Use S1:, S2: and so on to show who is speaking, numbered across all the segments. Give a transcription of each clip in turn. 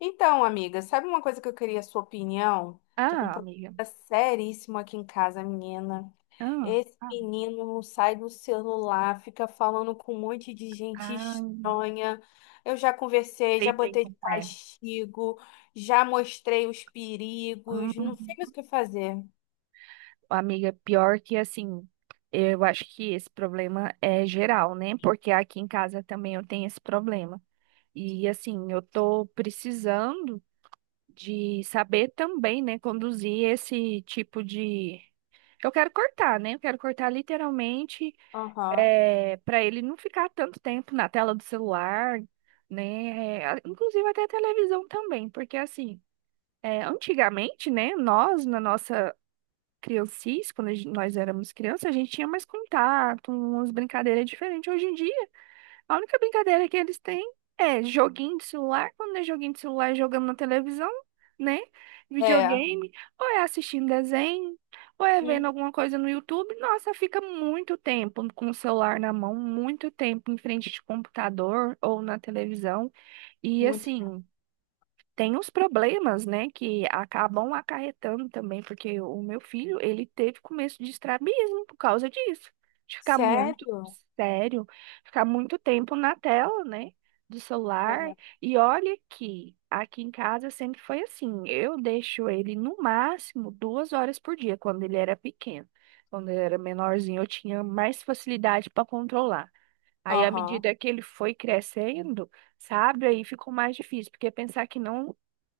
S1: Então, amiga, sabe uma coisa que eu queria a sua opinião? Tô com um
S2: Ah,
S1: problema
S2: amiga.
S1: seríssimo aqui em casa, menina.
S2: Ah,
S1: Esse
S2: ah,
S1: menino não sai do celular, fica falando com um monte de gente
S2: ah,
S1: estranha. Eu já conversei,
S2: sei
S1: já
S2: bem
S1: botei de
S2: como é.
S1: castigo, já mostrei os
S2: Hum,
S1: perigos, não sei mais o que fazer.
S2: amiga, pior que assim, eu acho que esse problema é geral, né? Porque aqui em casa também eu tenho esse problema. E assim, eu tô precisando de saber também, né, conduzir esse tipo de. Eu quero cortar, né? Eu quero cortar literalmente,
S1: Aham.
S2: é, para ele não ficar tanto tempo na tela do celular, né? É, inclusive até a televisão também, porque assim. É, antigamente, né, nós, na nossa criancice, quando nós éramos crianças, a gente tinha mais contato, umas brincadeiras diferentes. Hoje em dia, a única brincadeira que eles têm é joguinho de celular, quando é joguinho de celular, é jogando na televisão, né?
S1: É.
S2: Videogame, ou é assistindo desenho, ou é vendo
S1: Hum,
S2: alguma coisa no YouTube. Nossa, fica muito tempo com o celular na mão, muito tempo em frente de computador ou na televisão. E
S1: muito.
S2: assim tem os problemas, né, que acabam acarretando também, porque o meu filho, ele teve começo de estrabismo por causa disso, de ficar muito
S1: Sério?
S2: sério, ficar muito tempo na tela, né, do celular.
S1: É.
S2: E olha que aqui em casa sempre foi assim, eu deixo ele no máximo duas horas por dia, quando ele era pequeno. Quando ele era menorzinho, eu tinha mais facilidade para controlar. Aí, à
S1: Aham.
S2: medida que ele foi crescendo, sabe? Aí ficou mais difícil, porque pensar que não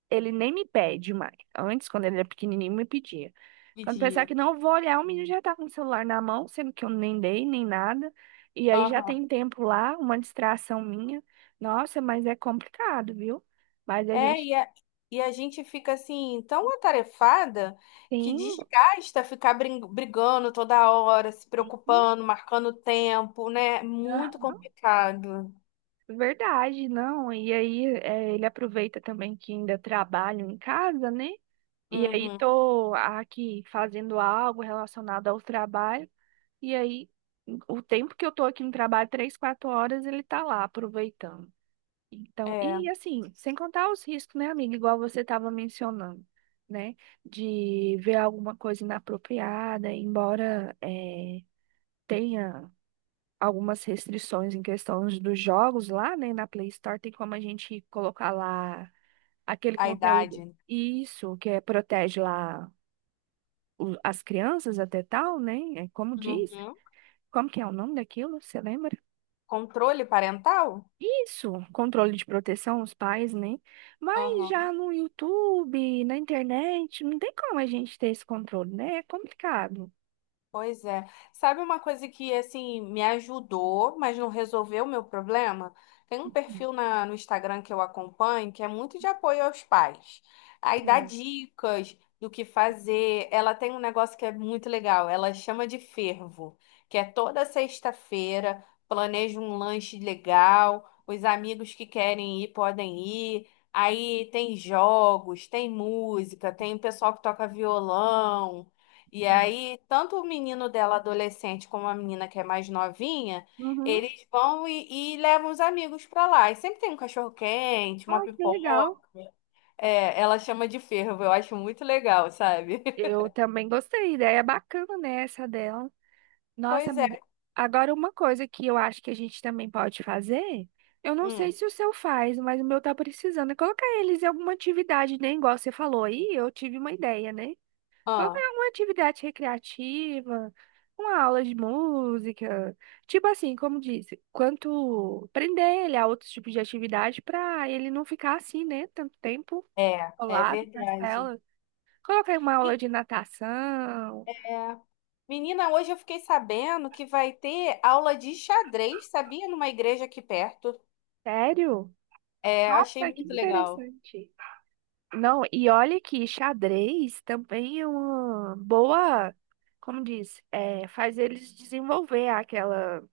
S2: ele nem me pede mais. Antes, quando ele era pequenininho, me pedia.
S1: De
S2: Quando pensar
S1: dia.
S2: que não eu vou olhar, o menino já tá com o celular na mão, sendo que eu nem dei, nem nada. E aí já tem tempo lá, uma distração minha. Nossa, mas é complicado, viu? Mas a
S1: É,
S2: gente
S1: e a gente fica assim, tão atarefada que
S2: tem.
S1: desgasta ficar brigando toda hora, se preocupando, marcando tempo, né? É
S2: Ah,
S1: muito complicado.
S2: verdade, não. E aí é, ele aproveita também que ainda trabalho em casa, né? E aí
S1: Uhum,
S2: tô aqui fazendo algo relacionado ao trabalho. E aí, o tempo que eu tô aqui no trabalho, três, quatro horas, ele tá lá aproveitando. Então,
S1: é,
S2: e assim, sem contar os riscos, né, amiga? Igual você estava mencionando, né? De ver alguma coisa inapropriada, embora tenha algumas restrições em questão dos jogos lá, né? Na Play Store, tem como a gente colocar lá aquele
S1: a
S2: conteúdo.
S1: idade.
S2: Isso, que é, protege lá as crianças até tal, né? É como
S1: Uhum.
S2: diz. Como que é o nome daquilo? Você lembra?
S1: Controle parental?
S2: Isso, controle de proteção, os pais, né? Mas já no YouTube, na internet, não tem como a gente ter esse controle, né? É complicado.
S1: Pois é. Sabe uma coisa que assim me ajudou, mas não resolveu o meu problema? Tem um perfil no Instagram que eu acompanho que é muito de apoio aos pais. Aí dá
S2: Sim,
S1: dicas do que fazer. Ela tem um negócio que é muito legal, ela chama de fervo, que é toda sexta-feira, planeja um lanche legal, os amigos que querem ir podem ir. Aí tem jogos, tem música, tem o pessoal que toca violão. E
S2: sim.
S1: aí, tanto o menino dela adolescente como a menina que é mais novinha,
S2: Uhum.
S1: eles vão e levam os amigos pra lá. E sempre tem um cachorro-quente, uma
S2: Ah, que legal.
S1: pipoca. É, ela chama de fervo, eu acho muito legal, sabe?
S2: Eu também gostei, ideia é bacana, né, essa dela. Nossa,
S1: Pois é.
S2: amiga. Agora, uma coisa que eu acho que a gente também pode fazer, eu não
S1: Hum,
S2: sei se o seu faz, mas o meu tá precisando, é colocar eles em alguma atividade, né? Igual você falou aí, eu tive uma ideia, né? Qualquer
S1: ah,
S2: uma atividade recreativa, uma aula de música, tipo assim, como disse, quanto prender ele a outros tipos de atividade para ele não ficar assim, né, tanto tempo
S1: é, é
S2: colado nas
S1: verdade.
S2: telas. Coloquei uma aula
S1: E-
S2: de natação.
S1: É. Menina, hoje eu fiquei sabendo que vai ter aula de xadrez, sabia? Numa igreja aqui perto.
S2: Sério?
S1: É, achei
S2: Nossa, que
S1: muito legal.
S2: interessante. Não, e olha que xadrez também é uma boa, como diz, é, faz eles desenvolver aquela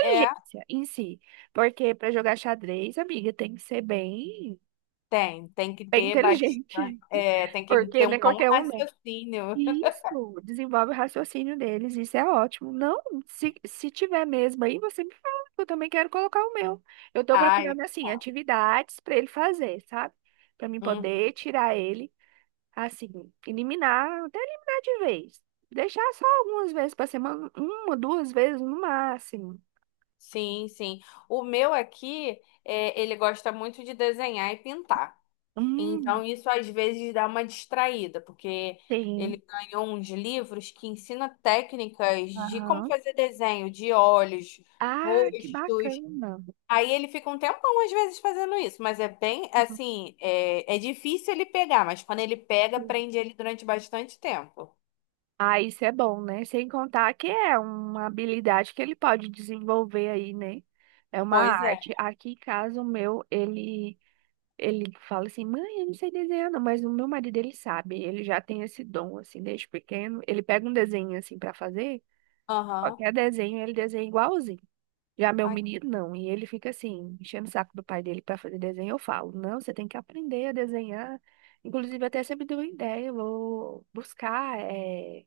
S1: É
S2: em si. Porque para jogar xadrez, amiga, tem que ser bem,
S1: tem, tem que
S2: bem
S1: ter
S2: inteligente.
S1: bastante, é, tem que
S2: Porque
S1: ter
S2: não
S1: um
S2: é
S1: bom
S2: qualquer um, não.
S1: raciocínio.
S2: Isso, desenvolve o raciocínio deles, isso é ótimo. Não, se tiver mesmo aí, você me fala, que eu também quero colocar o meu. Eu tô
S1: Ai,
S2: procurando, assim,
S1: tá.
S2: atividades para ele fazer, sabe? Para mim
S1: Uhum.
S2: poder tirar ele, assim, eliminar, até eliminar de vez. Deixar só algumas vezes para semana, uma, duas vezes no máximo.
S1: Sim, sim. O meu aqui, é, ele gosta muito de desenhar e pintar. Então,
S2: Hum,
S1: isso às vezes dá uma distraída, porque ele
S2: sim.
S1: ganhou uns livros que ensina técnicas de como
S2: Aham.
S1: fazer desenho de olhos,
S2: Ah, que
S1: rostos.
S2: bacana.
S1: Aí ele fica um tempão às vezes fazendo isso, mas é bem assim, é difícil ele pegar, mas quando ele pega,
S2: Uhum.
S1: prende ele durante bastante tempo.
S2: Ah, isso é bom, né? Sem contar que é uma habilidade que ele pode desenvolver aí, né? É uma
S1: Pois é.
S2: arte. Aqui em casa, o meu, ele fala assim, mãe, eu não sei desenhar, não, mas o meu marido, ele sabe, ele já tem esse dom, assim, desde pequeno. Ele pega um desenho, assim, para fazer,
S1: Aham.
S2: qualquer desenho, ele desenha igualzinho. Já meu
S1: Aqui
S2: menino não, e ele fica assim, enchendo o saco do pai dele para fazer desenho. Eu falo, não, você tem que aprender a desenhar. Inclusive, até sempre deu ideia, eu vou buscar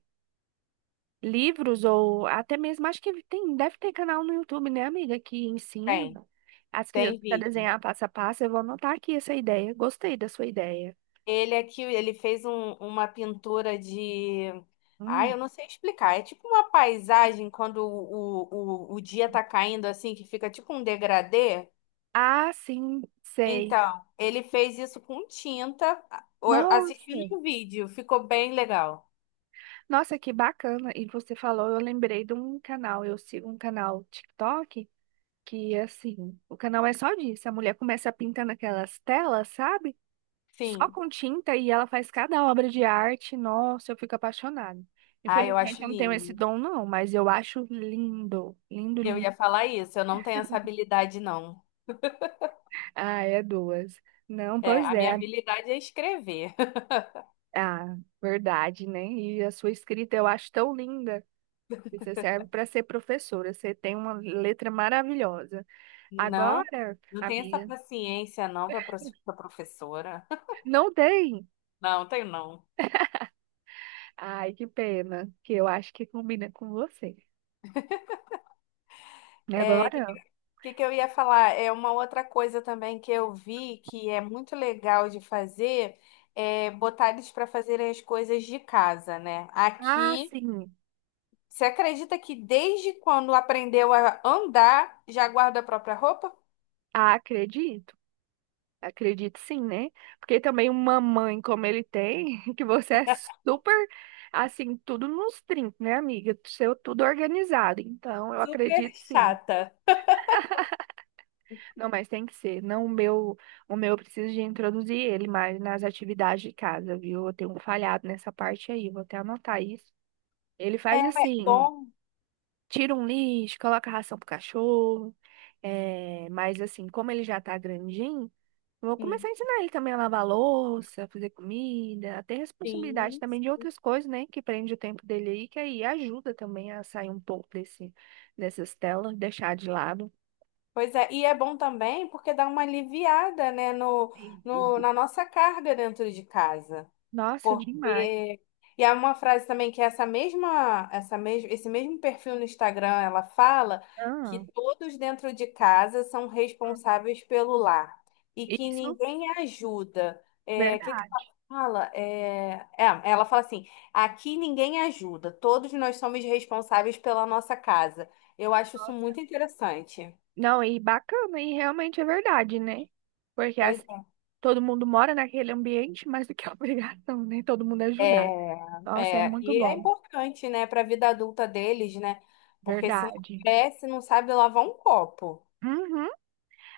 S2: livros ou até mesmo, acho que tem, deve ter canal no YouTube, né, amiga, que ensina
S1: tem,
S2: as
S1: tem
S2: crianças a
S1: vídeo.
S2: desenhar passo a passo. Eu vou anotar aqui essa ideia. Gostei da sua ideia.
S1: Ele aqui, ele fez uma pintura de. Ai,
S2: Hum.
S1: eu não sei explicar. É tipo uma paisagem quando o dia tá caindo assim, que fica tipo um degradê.
S2: Ah, sim, sei.
S1: Então, ele fez isso com tinta, assistindo
S2: Nossa,
S1: um vídeo. Ficou bem legal.
S2: nossa, que bacana. E você falou, eu lembrei de um canal, eu sigo um canal TikTok. Que assim, o canal é só disso. A mulher começa a pintar naquelas telas, sabe? Só
S1: Sim.
S2: com tinta e ela faz cada obra de arte. Nossa, eu fico apaixonada.
S1: Ah, eu
S2: Infelizmente
S1: acho
S2: eu não tenho esse
S1: lindo.
S2: dom não, mas eu acho lindo, lindo,
S1: Eu
S2: lindo.
S1: ia falar isso, eu não tenho essa habilidade, não.
S2: Ah, é duas. Não,
S1: É,
S2: pois
S1: a
S2: é.
S1: minha habilidade é escrever.
S2: Ah, verdade, né? E a sua escrita eu acho tão linda. Você serve para ser professora. Você tem uma letra maravilhosa.
S1: Não,
S2: Agora,
S1: não tenho essa
S2: amiga,
S1: paciência, não, para a professora.
S2: não tem.
S1: Não, tenho não.
S2: Ai, que pena, que eu acho que combina com você.
S1: É, o que,
S2: Agora?
S1: que que que eu ia falar? É uma outra coisa também que eu vi que é muito legal de fazer, é botar eles para fazerem as coisas de casa, né?
S2: Ah,
S1: Aqui,
S2: sim.
S1: você acredita que desde quando aprendeu a andar, já guarda a própria roupa?
S2: Ah, acredito. Acredito sim, né? Porque também uma mãe como ele tem, que você é super, assim, tudo nos trinques, né, amiga? Seu tudo organizado. Então, eu
S1: Super
S2: acredito sim.
S1: chata.
S2: Não, mas tem que ser. Não o meu, o meu eu preciso de introduzir ele mais nas atividades de casa, viu? Eu tenho falhado nessa parte aí, vou até anotar isso. Ele faz assim,
S1: Bom.
S2: tira um lixo, coloca ração pro cachorro. É, mas assim, como ele já tá grandinho, vou começar
S1: Hum,
S2: a ensinar ele também a lavar louça, fazer comida, a ter responsabilidade
S1: Sim.
S2: também de outras coisas, né? Que prende o tempo dele aí, que aí ajuda também a sair um pouco desse, dessas telas, deixar de lado.
S1: Pois é, e é bom também porque dá uma aliviada, né, no, no, na nossa carga dentro de casa.
S2: Nossa, demais.
S1: Porque e há uma frase também que é essa mesma, essa mesmo, esse mesmo perfil no Instagram, ela fala que
S2: Ah,
S1: todos dentro de casa são responsáveis pelo lar e que
S2: isso,
S1: ninguém ajuda. É, o que que ela
S2: verdade.
S1: fala? Ela fala assim: aqui ninguém ajuda, todos nós somos responsáveis pela nossa casa. Eu acho isso
S2: Nossa.
S1: muito interessante.
S2: Não, e bacana, e realmente é verdade, né? Porque
S1: Pois
S2: assim, todo mundo mora naquele ambiente, mas do que é obrigação, né? Todo mundo ajudar.
S1: é,
S2: Nossa, é muito
S1: e é
S2: bom.
S1: importante, né, para a vida adulta deles, né? Porque se não
S2: Verdade.
S1: cresce, não sabe lavar um copo.
S2: Uhum.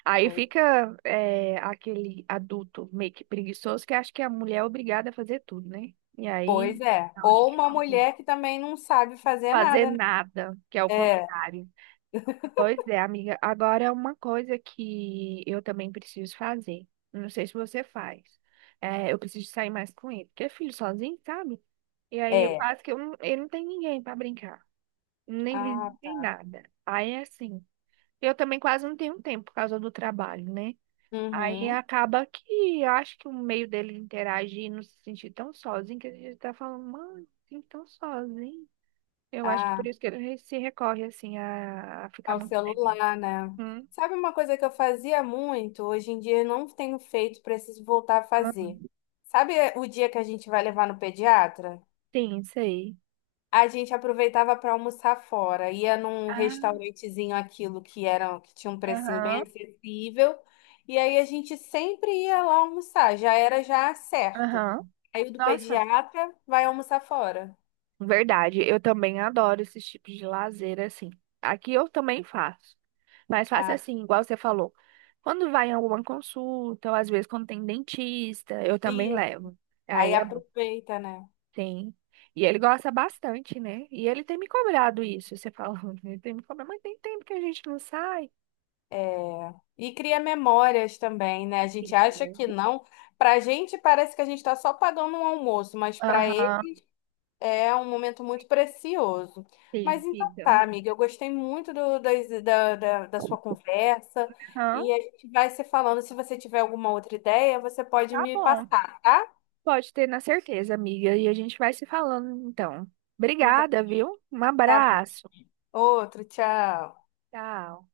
S2: Aí fica é, aquele adulto meio que preguiçoso que acha que a mulher é obrigada a fazer tudo, né? E
S1: Pois
S2: aí,
S1: é.
S2: aonde
S1: Ou
S2: que é
S1: uma
S2: conflito?
S1: mulher que também não sabe fazer
S2: Fazer
S1: nada, né?
S2: nada, que é o
S1: É,
S2: contrário. Pois é, amiga. Agora é uma coisa que eu também preciso fazer. Não sei se você faz. É, eu preciso sair mais com ele, porque é filho sozinho, sabe? E aí eu
S1: é.
S2: quase que eu não, ele não tem ninguém para brincar, nem
S1: Ah,
S2: vizinho, nem nada. Aí é assim. Eu também quase não tenho tempo por causa do trabalho, né? Aí
S1: uhum.
S2: acaba que acho que o meio dele interagir e não se sentir tão sozinho, que ele tá falando, mano, assim, tão sozinho. Eu acho que por
S1: Ah,
S2: isso que ele se recorre, assim, a ficar
S1: ao
S2: muito tempo.
S1: celular, né?
S2: Hum,
S1: Sabe uma coisa que eu fazia muito, hoje em dia eu não tenho feito, preciso voltar a fazer.
S2: hum.
S1: Sabe o dia que a gente vai levar no pediatra?
S2: Sim, isso aí.
S1: A gente aproveitava para almoçar fora, ia num
S2: Ah,
S1: restaurantezinho aquilo que era que tinha um precinho bem
S2: aham,
S1: acessível, e aí a gente sempre ia lá almoçar, já era já certo.
S2: aham.
S1: Aí o do
S2: Nossa,
S1: pediatra vai almoçar fora.
S2: verdade. Eu também adoro esses tipos de lazer, assim. Aqui eu também faço. Mas faço
S1: Ah,
S2: assim, igual você falou. Quando vai em alguma consulta, ou às vezes quando tem dentista, eu também
S1: isso.
S2: levo.
S1: Aí
S2: Aí é bom.
S1: aproveita, né?
S2: Sim. E ele gosta bastante, né? E ele tem me cobrado isso, você falando. Ele tem me cobrado, mas tem tempo que a gente não sai.
S1: É. E cria memórias também, né? A gente acha
S2: Isso.
S1: que não. Pra gente parece que a gente tá só pagando um almoço, mas para ele
S2: Aham,
S1: é um momento muito precioso.
S2: sim,
S1: Mas então
S2: fica.
S1: tá, amiga, eu gostei muito do, das- da, da, da sua conversa
S2: Aham.
S1: e a gente vai se falando. Se você tiver alguma outra ideia, você pode
S2: Tá
S1: me
S2: bom.
S1: passar, tá?
S2: Pode ter na certeza, amiga. E a gente vai se falando, então.
S1: Então
S2: Obrigada, viu? Um
S1: tá bom.
S2: abraço.
S1: Outro, tchau.
S2: Tchau.